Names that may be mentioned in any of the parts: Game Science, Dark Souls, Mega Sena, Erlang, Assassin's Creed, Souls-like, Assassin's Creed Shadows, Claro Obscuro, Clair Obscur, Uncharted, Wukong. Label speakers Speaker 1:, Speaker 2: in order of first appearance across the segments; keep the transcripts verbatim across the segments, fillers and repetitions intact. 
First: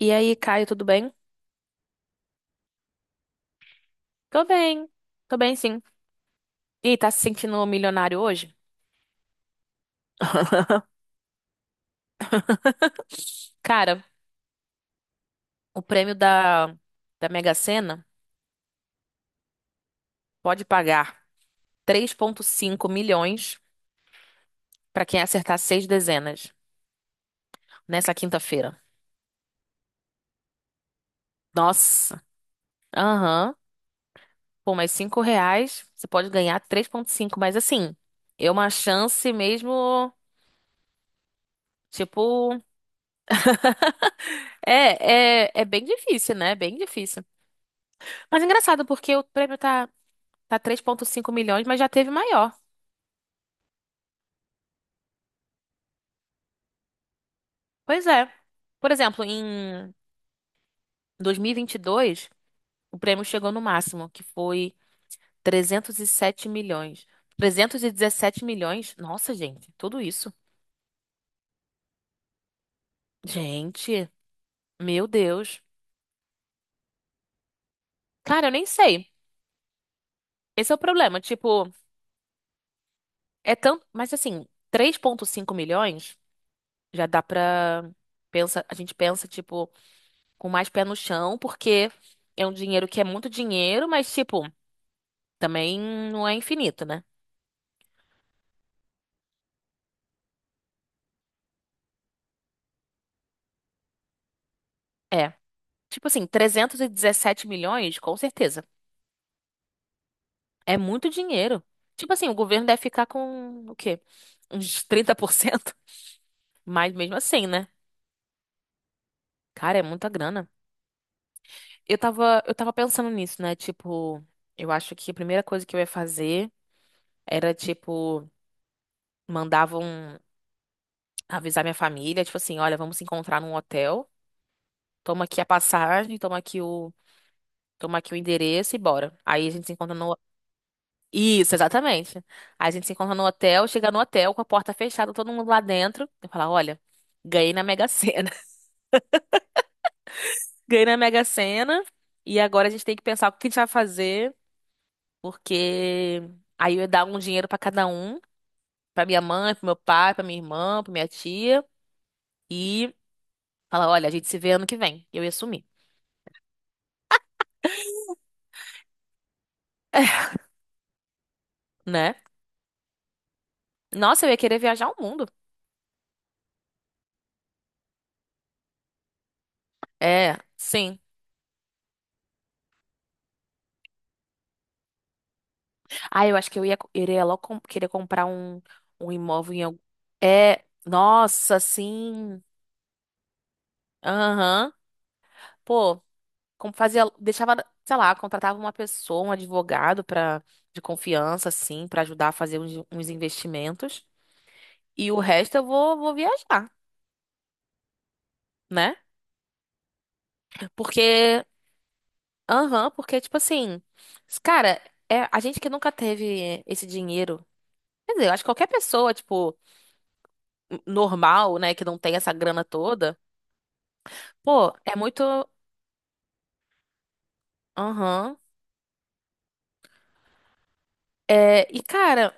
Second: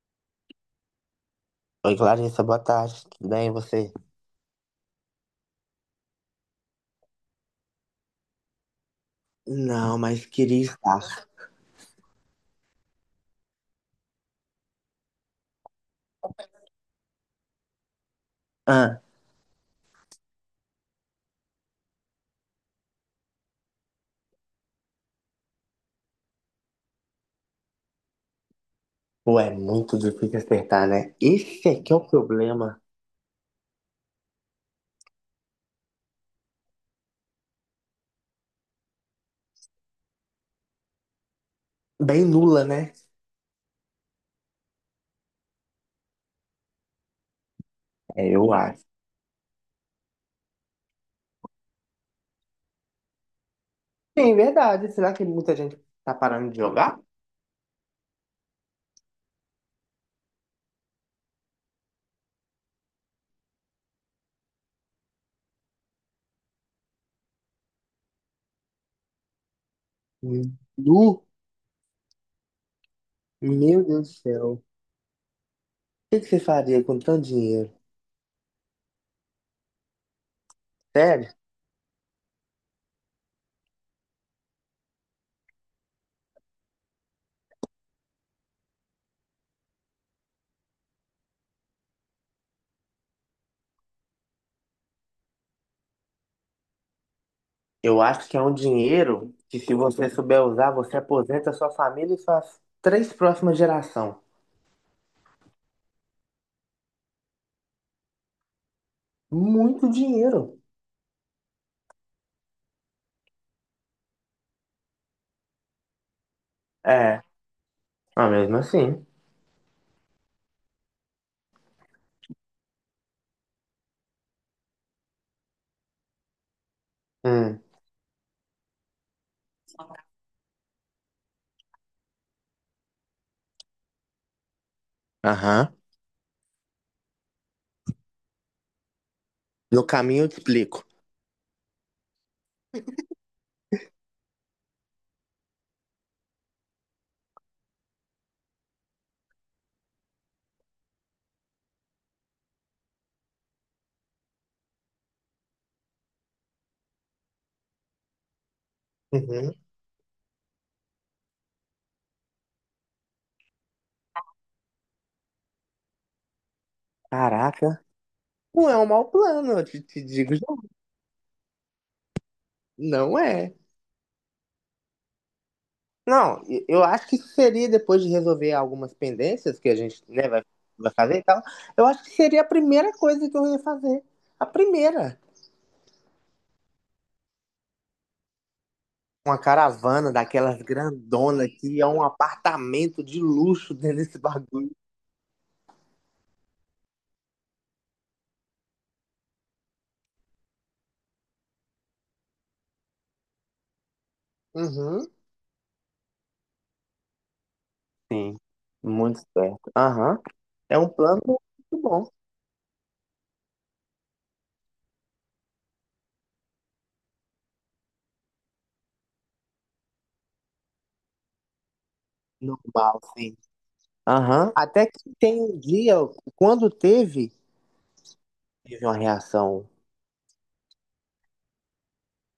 Speaker 1: E aí, Caio, tudo bem?
Speaker 2: Oi, Clarissa, boa tarde. Tudo bem, e você?
Speaker 1: Tô bem, tô bem sim. E tá se sentindo milionário hoje?
Speaker 2: Não, mas queria estar.
Speaker 1: Cara, o prêmio da, da Mega Sena
Speaker 2: Ah,
Speaker 1: pode pagar três vírgula cinco milhões pra quem acertar seis dezenas nessa quinta-feira.
Speaker 2: pô, é muito difícil acertar, né? Esse aqui é o
Speaker 1: Nossa,
Speaker 2: problema.
Speaker 1: aham. Por mais cinco reais, você pode ganhar três vírgula cinco. Mas assim, é uma chance mesmo.
Speaker 2: Bem
Speaker 1: Tipo,
Speaker 2: nula, né?
Speaker 1: é, é, é bem difícil, né? É bem difícil.
Speaker 2: É,
Speaker 1: Mas é
Speaker 2: eu
Speaker 1: engraçado
Speaker 2: acho.
Speaker 1: porque o prêmio tá, tá três vírgula cinco milhões, mas já teve maior.
Speaker 2: Sim, verdade. Será que muita gente tá parando de jogar?
Speaker 1: Pois é. Por exemplo, em dois mil e e vinte e dois o prêmio chegou no máximo, que foi trezentos e sete milhões. trezentos e dezessete milhões? Nossa, gente, tudo isso.
Speaker 2: Hum. Nu, meu Deus
Speaker 1: Gente,
Speaker 2: do céu. O
Speaker 1: meu Deus.
Speaker 2: que que você faria com tanto dinheiro?
Speaker 1: Cara, eu nem sei. Esse é o problema.
Speaker 2: Sério?
Speaker 1: Tipo, é tanto. Mas assim, três vírgula cinco milhões já dá pra. Pensa. A gente pensa, tipo, com mais pé no chão, porque é um dinheiro que é muito dinheiro, mas, tipo, também não é infinito, né?
Speaker 2: Eu acho que é um dinheiro que, se você souber usar, você aposenta sua família e suas três próximas gerações.
Speaker 1: É. Tipo assim, trezentos e dezessete milhões, com certeza.
Speaker 2: Muito dinheiro.
Speaker 1: É muito dinheiro. Tipo assim, o governo deve ficar com o quê? Uns trinta por cento. Mas mesmo
Speaker 2: É,
Speaker 1: assim, né?
Speaker 2: mas mesmo assim.
Speaker 1: Cara, é muita grana. Eu tava, eu tava pensando nisso, né? Tipo, eu acho que a primeira coisa que eu ia fazer era,
Speaker 2: Hum.
Speaker 1: tipo, mandavam avisar minha família, tipo assim, olha, vamos se encontrar num hotel. Toma aqui a
Speaker 2: Aham.
Speaker 1: passagem, toma aqui o, toma aqui o endereço e bora. Aí a gente se
Speaker 2: No
Speaker 1: encontra no.
Speaker 2: caminho eu te explico.
Speaker 1: Isso, exatamente. A gente se encontra no hotel, chega no hotel com a porta fechada, todo mundo lá dentro. Eu falo, olha, ganhei na Mega Sena. Ganhei na Mega Sena e agora a gente tem que pensar o que a gente vai fazer, porque aí eu ia dar um dinheiro pra cada um, pra minha
Speaker 2: Uhum.
Speaker 1: mãe, pro meu pai, pra minha irmã, pra minha tia e falar, olha, a gente se vê ano que vem. Eu ia sumir,
Speaker 2: Caraca. Não é um mau plano, eu te, te digo já.
Speaker 1: né?
Speaker 2: Não é.
Speaker 1: Nossa, eu ia querer viajar o mundo.
Speaker 2: Não, e- eu acho que seria depois de resolver algumas pendências que a gente, né,
Speaker 1: É,
Speaker 2: vai, vai
Speaker 1: sim.
Speaker 2: fazer e tal. Eu acho que seria a primeira coisa que eu ia fazer. A primeira.
Speaker 1: Ah, eu acho que eu ia, iria logo com- querer comprar um, um
Speaker 2: Uma
Speaker 1: imóvel em algum.
Speaker 2: caravana daquelas
Speaker 1: É,
Speaker 2: grandona
Speaker 1: nossa,
Speaker 2: que é um
Speaker 1: sim.
Speaker 2: apartamento de luxo dentro desse bagulho.
Speaker 1: Aham. Pô, como fazia, deixava, sei lá, contratava uma pessoa, um advogado para de confiança, assim, pra ajudar a fazer uns, uns investimentos.
Speaker 2: Uhum.
Speaker 1: E o resto eu vou, vou viajar,
Speaker 2: Sim,
Speaker 1: né?
Speaker 2: muito certo. Aham. É um plano
Speaker 1: Porque,
Speaker 2: muito bom.
Speaker 1: aham, porque, tipo assim, cara, é, a gente que nunca teve esse dinheiro. Quer dizer, eu acho que qualquer pessoa, tipo, normal, né, que não tem essa grana
Speaker 2: Normal,
Speaker 1: toda.
Speaker 2: sim. Aham.
Speaker 1: Pô,
Speaker 2: Até
Speaker 1: é
Speaker 2: que
Speaker 1: muito.
Speaker 2: tem um dia, quando teve,
Speaker 1: Aham.
Speaker 2: teve uma reação.
Speaker 1: É, e, cara,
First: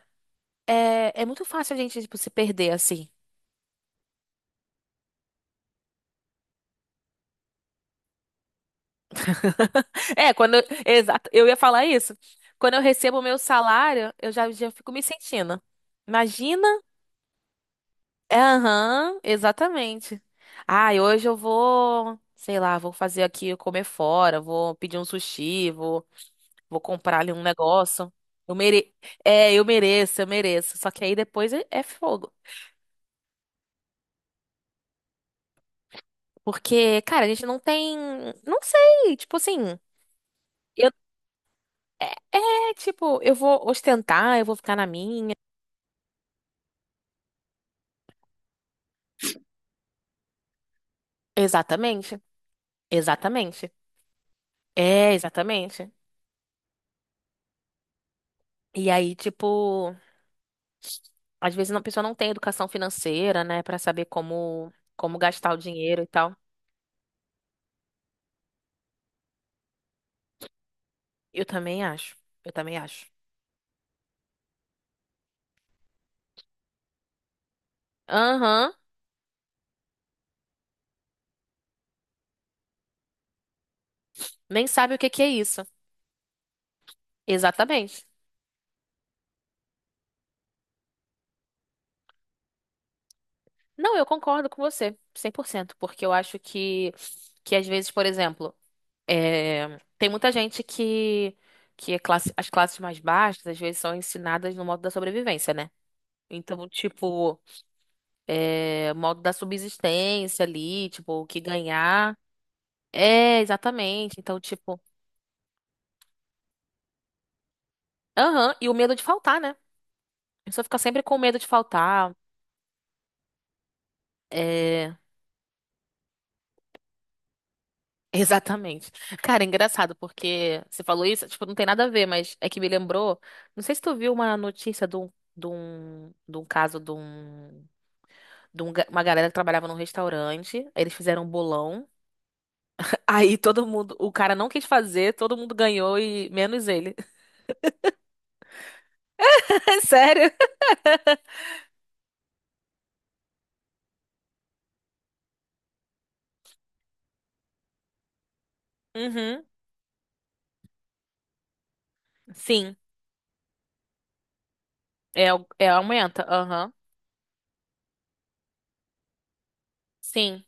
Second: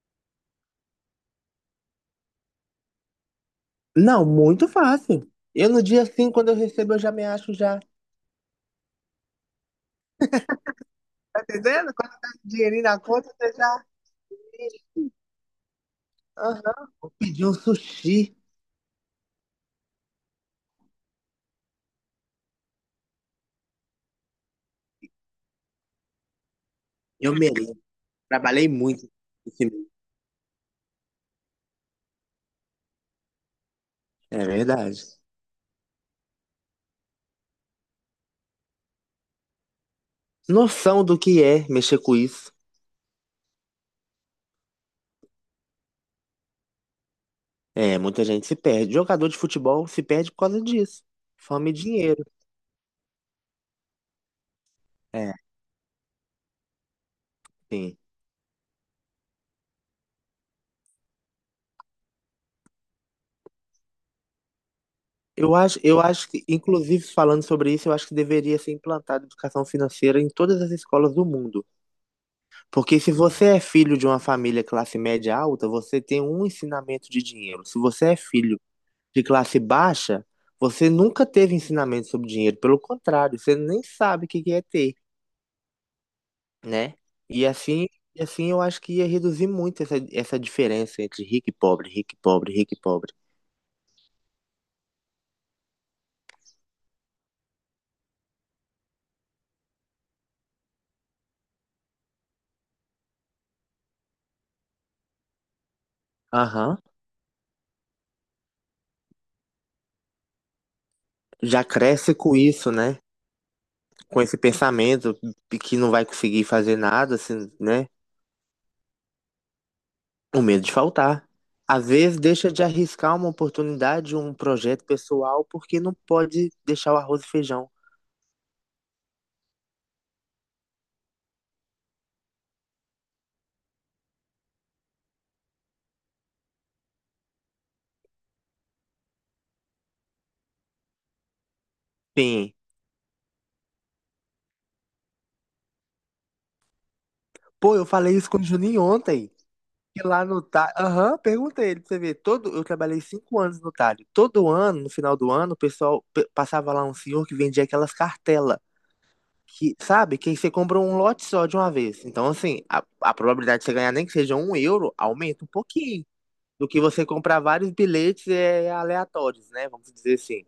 Speaker 1: é, é muito fácil a gente, tipo, se perder assim.
Speaker 2: Não, muito fácil. Eu no dia assim, quando eu recebo, eu já me acho já.
Speaker 1: É, quando. Eu. Exato,
Speaker 2: Tá
Speaker 1: eu ia falar
Speaker 2: entendendo? Quando
Speaker 1: isso.
Speaker 2: tá com
Speaker 1: Quando eu
Speaker 2: dinheirinho na
Speaker 1: recebo o
Speaker 2: conta,
Speaker 1: meu
Speaker 2: você já.
Speaker 1: salário, eu já, já fico me sentindo. Imagina?
Speaker 2: Aham. Pedi um sushi.
Speaker 1: É, aham, exatamente. Ai, hoje eu vou, sei lá, vou fazer aqui, comer fora, vou pedir um sushi, vou, vou comprar ali
Speaker 2: Eu
Speaker 1: um
Speaker 2: mereço.
Speaker 1: negócio. Eu
Speaker 2: Trabalhei
Speaker 1: mere.
Speaker 2: muito
Speaker 1: É, eu
Speaker 2: esse mês.
Speaker 1: mereço, eu mereço. Só que aí depois é é fogo.
Speaker 2: É verdade.
Speaker 1: Porque, cara, a gente não tem. Não sei, tipo assim. Eu.
Speaker 2: Noção do que é mexer
Speaker 1: É,
Speaker 2: com isso.
Speaker 1: é, tipo, eu vou ostentar, eu vou ficar na minha.
Speaker 2: É, muita gente se perde. Jogador de futebol se perde por causa disso. Fome e
Speaker 1: Exatamente,
Speaker 2: dinheiro.
Speaker 1: exatamente. É,
Speaker 2: É,
Speaker 1: exatamente.
Speaker 2: sim.
Speaker 1: E aí, tipo, às vezes a pessoa não tem educação financeira, né, pra saber como, como gastar
Speaker 2: Eu
Speaker 1: o
Speaker 2: acho, eu
Speaker 1: dinheiro e
Speaker 2: acho
Speaker 1: tal.
Speaker 2: que, inclusive, falando sobre isso, eu acho que deveria ser implantada educação financeira em todas as escolas do
Speaker 1: Eu
Speaker 2: mundo.
Speaker 1: também acho, eu também
Speaker 2: Porque
Speaker 1: acho.
Speaker 2: se você é filho de uma família classe média alta, você tem um ensinamento de dinheiro. Se você é filho
Speaker 1: Aham,
Speaker 2: de classe baixa, você nunca teve ensinamento sobre dinheiro. Pelo contrário, você nem sabe o que que é
Speaker 1: nem sabe
Speaker 2: ter,
Speaker 1: o que que é isso.
Speaker 2: né? E assim,
Speaker 1: Exatamente.
Speaker 2: e assim eu acho que ia reduzir muito essa, essa diferença entre rico e pobre, rico e pobre, rico e pobre.
Speaker 1: Não, eu concordo com você, cem por cento, porque eu acho que, que às vezes, por exemplo. É, tem muita gente que, que é classe- as classes mais baixas, às vezes, são ensinadas no modo da sobrevivência, né? Então,
Speaker 2: Aham.
Speaker 1: tipo, é, modo da subsistência ali, tipo, o que
Speaker 2: Já cresce
Speaker 1: ganhar.
Speaker 2: com isso, né?
Speaker 1: É, exatamente.
Speaker 2: Com esse
Speaker 1: Então, tipo,
Speaker 2: pensamento de que não vai conseguir fazer nada, assim, né?
Speaker 1: aham, e o medo de faltar, né? A
Speaker 2: O
Speaker 1: pessoa
Speaker 2: medo de
Speaker 1: fica sempre com
Speaker 2: faltar.
Speaker 1: medo de
Speaker 2: Às
Speaker 1: faltar.
Speaker 2: vezes deixa de arriscar uma oportunidade, um projeto
Speaker 1: É,
Speaker 2: pessoal, porque não pode deixar o arroz e feijão.
Speaker 1: exatamente. Cara, é engraçado, porque você falou isso, tipo, não tem nada a ver, mas é que me lembrou. Não sei se tu viu uma notícia de um, de um, de um caso de um. de um ga- uma galera que trabalhava num restaurante. Aí eles fizeram um bolão.
Speaker 2: Sim.
Speaker 1: Aí todo mundo, o cara não quis fazer, todo mundo ganhou e menos ele.
Speaker 2: Pô, eu falei isso com o Juninho ontem.
Speaker 1: É
Speaker 2: E lá
Speaker 1: sério?
Speaker 2: no Talho. Aham, perguntei ele pra você ver. Todo... Eu trabalhei cinco anos no Talho. Todo ano, no final do ano, o pessoal pe- passava lá um senhor que vendia aquelas cartelas.
Speaker 1: Uhum.
Speaker 2: Que, sabe, que aí você compra um lote só de uma vez. Então, assim,
Speaker 1: Sim.
Speaker 2: a, a probabilidade de você ganhar nem que seja um euro
Speaker 1: É,
Speaker 2: aumenta
Speaker 1: o-
Speaker 2: um
Speaker 1: é
Speaker 2: pouquinho
Speaker 1: aumenta.
Speaker 2: do
Speaker 1: Aham.
Speaker 2: que você comprar vários bilhetes é, aleatórios, né? Vamos dizer
Speaker 1: Sim.
Speaker 2: assim.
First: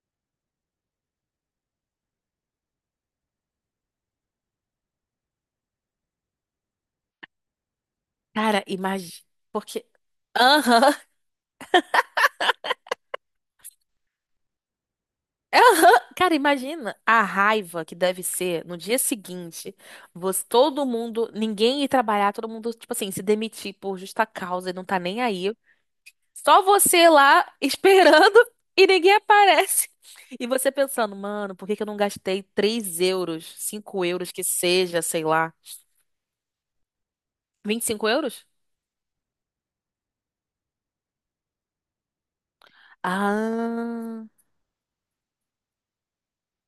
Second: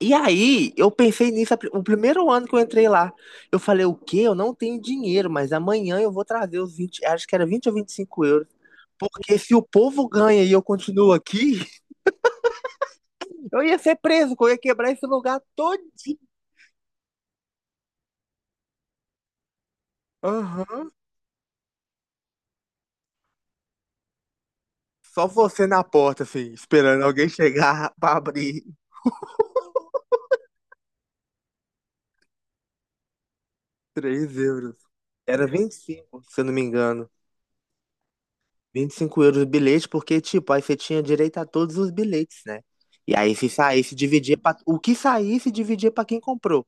Speaker 2: E aí, eu pensei nisso, a pri- o primeiro ano que eu entrei lá, eu falei, o quê? Eu não tenho dinheiro, mas amanhã eu vou trazer os vinte, acho que era vinte ou vinte e cinco euros.
Speaker 1: Cara, imagina.
Speaker 2: Porque se o
Speaker 1: Porque.
Speaker 2: povo ganha e eu
Speaker 1: Aham.
Speaker 2: continuo aqui, eu ia ser preso, que eu ia quebrar esse lugar
Speaker 1: É
Speaker 2: todo.
Speaker 1: aham. Cara, imagina a raiva que deve ser no dia seguinte. Você, todo
Speaker 2: Aham.
Speaker 1: mundo, ninguém ir trabalhar, todo mundo, tipo assim, se demitir por justa causa e não tá nem
Speaker 2: Só
Speaker 1: aí.
Speaker 2: você na porta, assim,
Speaker 1: Só
Speaker 2: esperando
Speaker 1: você
Speaker 2: alguém
Speaker 1: lá
Speaker 2: chegar pra
Speaker 1: esperando
Speaker 2: abrir.
Speaker 1: e ninguém aparece. E você pensando, mano, por que que eu não gastei três euros, cinco euros
Speaker 2: três
Speaker 1: que
Speaker 2: euros.
Speaker 1: seja, sei
Speaker 2: Era
Speaker 1: lá.
Speaker 2: vinte e cinco se eu não me engano.
Speaker 1: Vinte e cinco euros?
Speaker 2: Vinte e cinco euros o bilhete, porque, tipo, aí você tinha direito a todos os bilhetes, né? E aí, se saísse,
Speaker 1: Ah,
Speaker 2: dividia pra... O que saísse, dividia pra quem comprou.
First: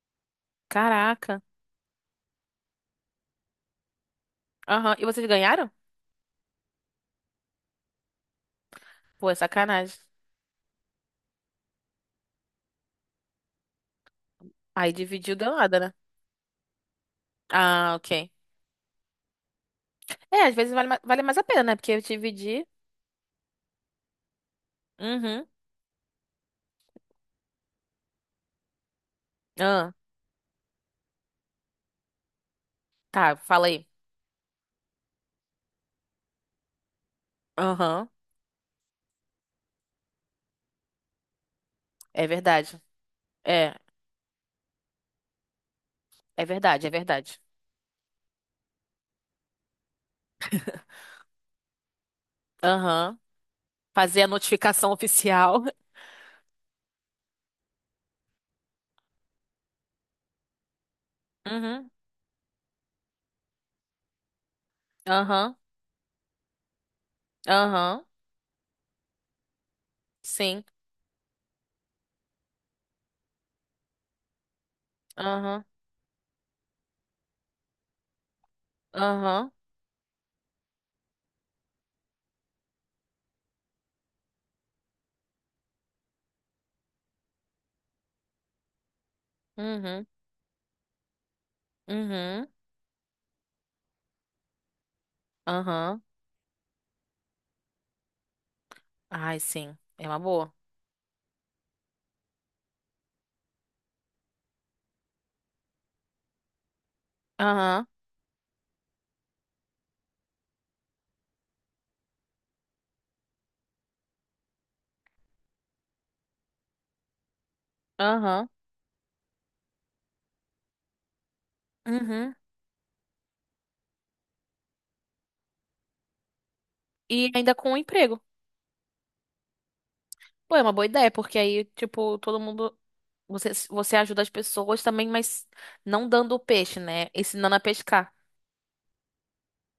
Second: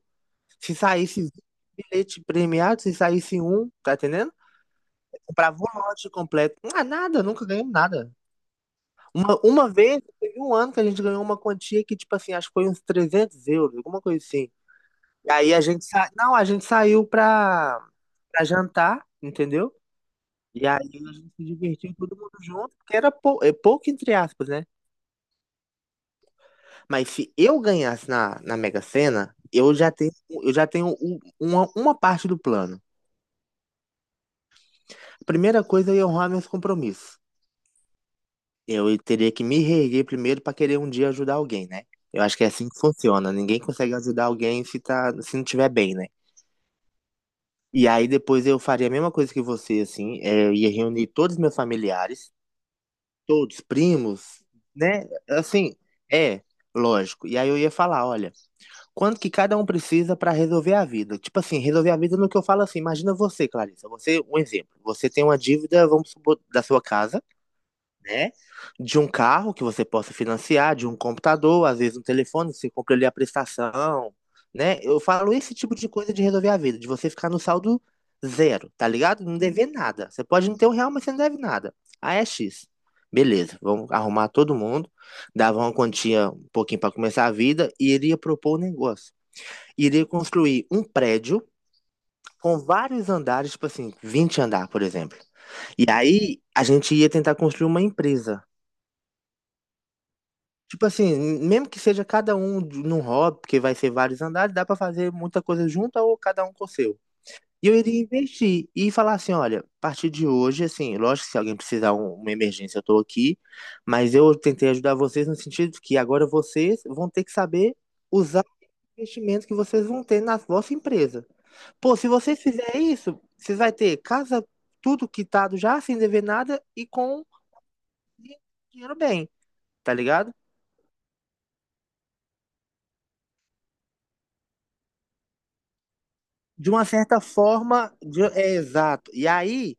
Speaker 2: Se saísse
Speaker 1: caraca.
Speaker 2: vinte bilhete premiado, se saísse um, tá entendendo?
Speaker 1: Aham. E vocês
Speaker 2: Comprava
Speaker 1: ganharam?
Speaker 2: o lote completo. Ah, nada, nunca ganhamos nada.
Speaker 1: Pô, é
Speaker 2: Uma, uma
Speaker 1: sacanagem.
Speaker 2: vez, teve um ano que a gente ganhou uma quantia que, tipo assim, acho que foi uns trezentos euros, alguma coisa assim.
Speaker 1: Aí
Speaker 2: E
Speaker 1: dividiu deu
Speaker 2: aí a
Speaker 1: nada,
Speaker 2: gente
Speaker 1: né?
Speaker 2: sa... não, a gente saiu pra,
Speaker 1: Ah, ok.
Speaker 2: pra jantar, entendeu?
Speaker 1: É, às
Speaker 2: E
Speaker 1: vezes
Speaker 2: aí
Speaker 1: vale, ma-
Speaker 2: a
Speaker 1: vale
Speaker 2: gente
Speaker 1: mais a
Speaker 2: se
Speaker 1: pena, né? Porque
Speaker 2: divertiu
Speaker 1: eu
Speaker 2: todo mundo
Speaker 1: dividi.
Speaker 2: junto, porque era pou... é pouco, entre aspas, né?
Speaker 1: Uhum.
Speaker 2: Mas se eu ganhasse na, na Mega Sena, eu
Speaker 1: Ah,
Speaker 2: já tenho, eu já tenho um- uma, uma parte do plano.
Speaker 1: tá, fala aí.
Speaker 2: A primeira coisa é honrar meus compromissos.
Speaker 1: Aham.
Speaker 2: Eu teria que me reerguer primeiro para querer um dia ajudar alguém, né? Eu
Speaker 1: É
Speaker 2: acho que é assim
Speaker 1: verdade.
Speaker 2: que funciona. Ninguém
Speaker 1: É,
Speaker 2: consegue ajudar alguém se, tá, se não tiver bem, né?
Speaker 1: é verdade, é verdade.
Speaker 2: E aí depois eu faria a mesma coisa que você, assim. é, eu ia reunir todos os meus familiares,
Speaker 1: Aham.
Speaker 2: todos,
Speaker 1: Fazer a
Speaker 2: primos,
Speaker 1: notificação
Speaker 2: né?
Speaker 1: oficial.
Speaker 2: Assim, é, lógico. E aí eu ia falar, olha, quanto que cada um precisa para resolver a vida. Tipo assim, resolver
Speaker 1: Uhum.
Speaker 2: a vida no que eu falo assim, imagina você, Clarissa, você, um exemplo, você tem uma
Speaker 1: Aham,
Speaker 2: dívida, vamos supor, da sua casa,
Speaker 1: aham,
Speaker 2: né? De um carro que você possa
Speaker 1: sim.
Speaker 2: financiar, de um computador, às vezes um telefone, você compra ali a prestação, né? Eu falo esse
Speaker 1: Aham,
Speaker 2: tipo de coisa de resolver a vida, de você ficar no saldo zero, tá ligado? Não
Speaker 1: aham,
Speaker 2: dever nada. Você pode não ter um real, mas você não deve nada. Aí é X. Beleza, vamos arrumar todo mundo, dava uma quantia um pouquinho para começar a vida e ele ia propor um negócio, iria
Speaker 1: uhum,
Speaker 2: construir um prédio
Speaker 1: uhum,
Speaker 2: com vários andares, tipo assim, vinte andar, por exemplo. E
Speaker 1: aham.
Speaker 2: aí a gente ia tentar construir uma empresa.
Speaker 1: Ai, sim, é uma boa.
Speaker 2: Tipo assim, mesmo que seja cada um de- num hobby, porque vai ser vários andares, dá pra fazer muita coisa junta ou cada um com o seu. E eu
Speaker 1: Aham,
Speaker 2: iria investir e falar assim, olha, a partir de hoje, assim, lógico que se alguém precisar um- uma emergência, eu tô aqui, mas eu tentei ajudar vocês no sentido que agora vocês vão ter que saber usar
Speaker 1: aham,
Speaker 2: o investimento que vocês vão ter na vossa empresa. Pô, se
Speaker 1: uhum.
Speaker 2: vocês fizerem isso, vocês vai ter casa, tudo quitado já, sem dever nada e com
Speaker 1: E ainda com o emprego.
Speaker 2: dinheiro bem, tá ligado?
Speaker 1: Pô, é uma boa ideia, porque aí, tipo, todo mundo. Você, você ajuda as pessoas também, mas não dando o
Speaker 2: De
Speaker 1: peixe,
Speaker 2: uma
Speaker 1: né?
Speaker 2: certa
Speaker 1: Ensinando a
Speaker 2: forma,
Speaker 1: pescar.
Speaker 2: de- é exato. E aí,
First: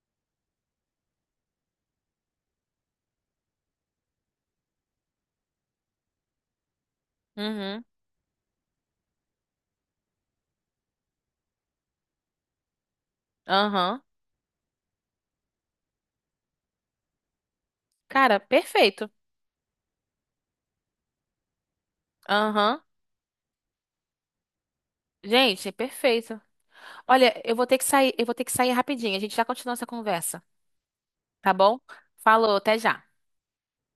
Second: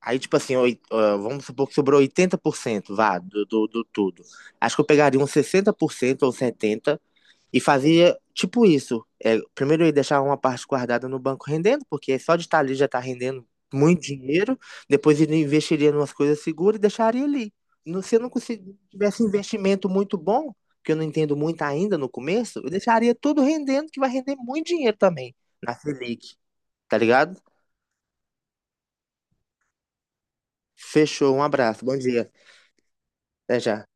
Speaker 2: aí tipo assim, oi- ah, vamos supor que sobrou oitenta por cento, vá, do, do, do tudo. Acho que eu pegaria uns sessenta por cento ou setenta por cento. E
Speaker 1: Uhum,
Speaker 2: fazia tipo isso. É, primeiro eu deixava uma parte guardada no banco rendendo, porque só de estar ali já está rendendo muito
Speaker 1: aham.
Speaker 2: dinheiro. Depois ele investiria em umas coisas seguras e deixaria ali. No- Se eu não
Speaker 1: Cara,
Speaker 2: consegui-
Speaker 1: perfeito.
Speaker 2: tivesse investimento muito bom, que eu não entendo muito ainda no começo, eu
Speaker 1: Aham.
Speaker 2: deixaria tudo rendendo, que vai render muito dinheiro também
Speaker 1: Gente,
Speaker 2: na Selic,
Speaker 1: perfeito.
Speaker 2: tá
Speaker 1: Olha,
Speaker 2: ligado?
Speaker 1: eu vou ter que sair, eu vou ter que sair rapidinho. A gente já continua essa conversa,
Speaker 2: Fechou, um
Speaker 1: tá bom?
Speaker 2: abraço, bom dia.
Speaker 1: Falou, até já.
Speaker 2: Até já.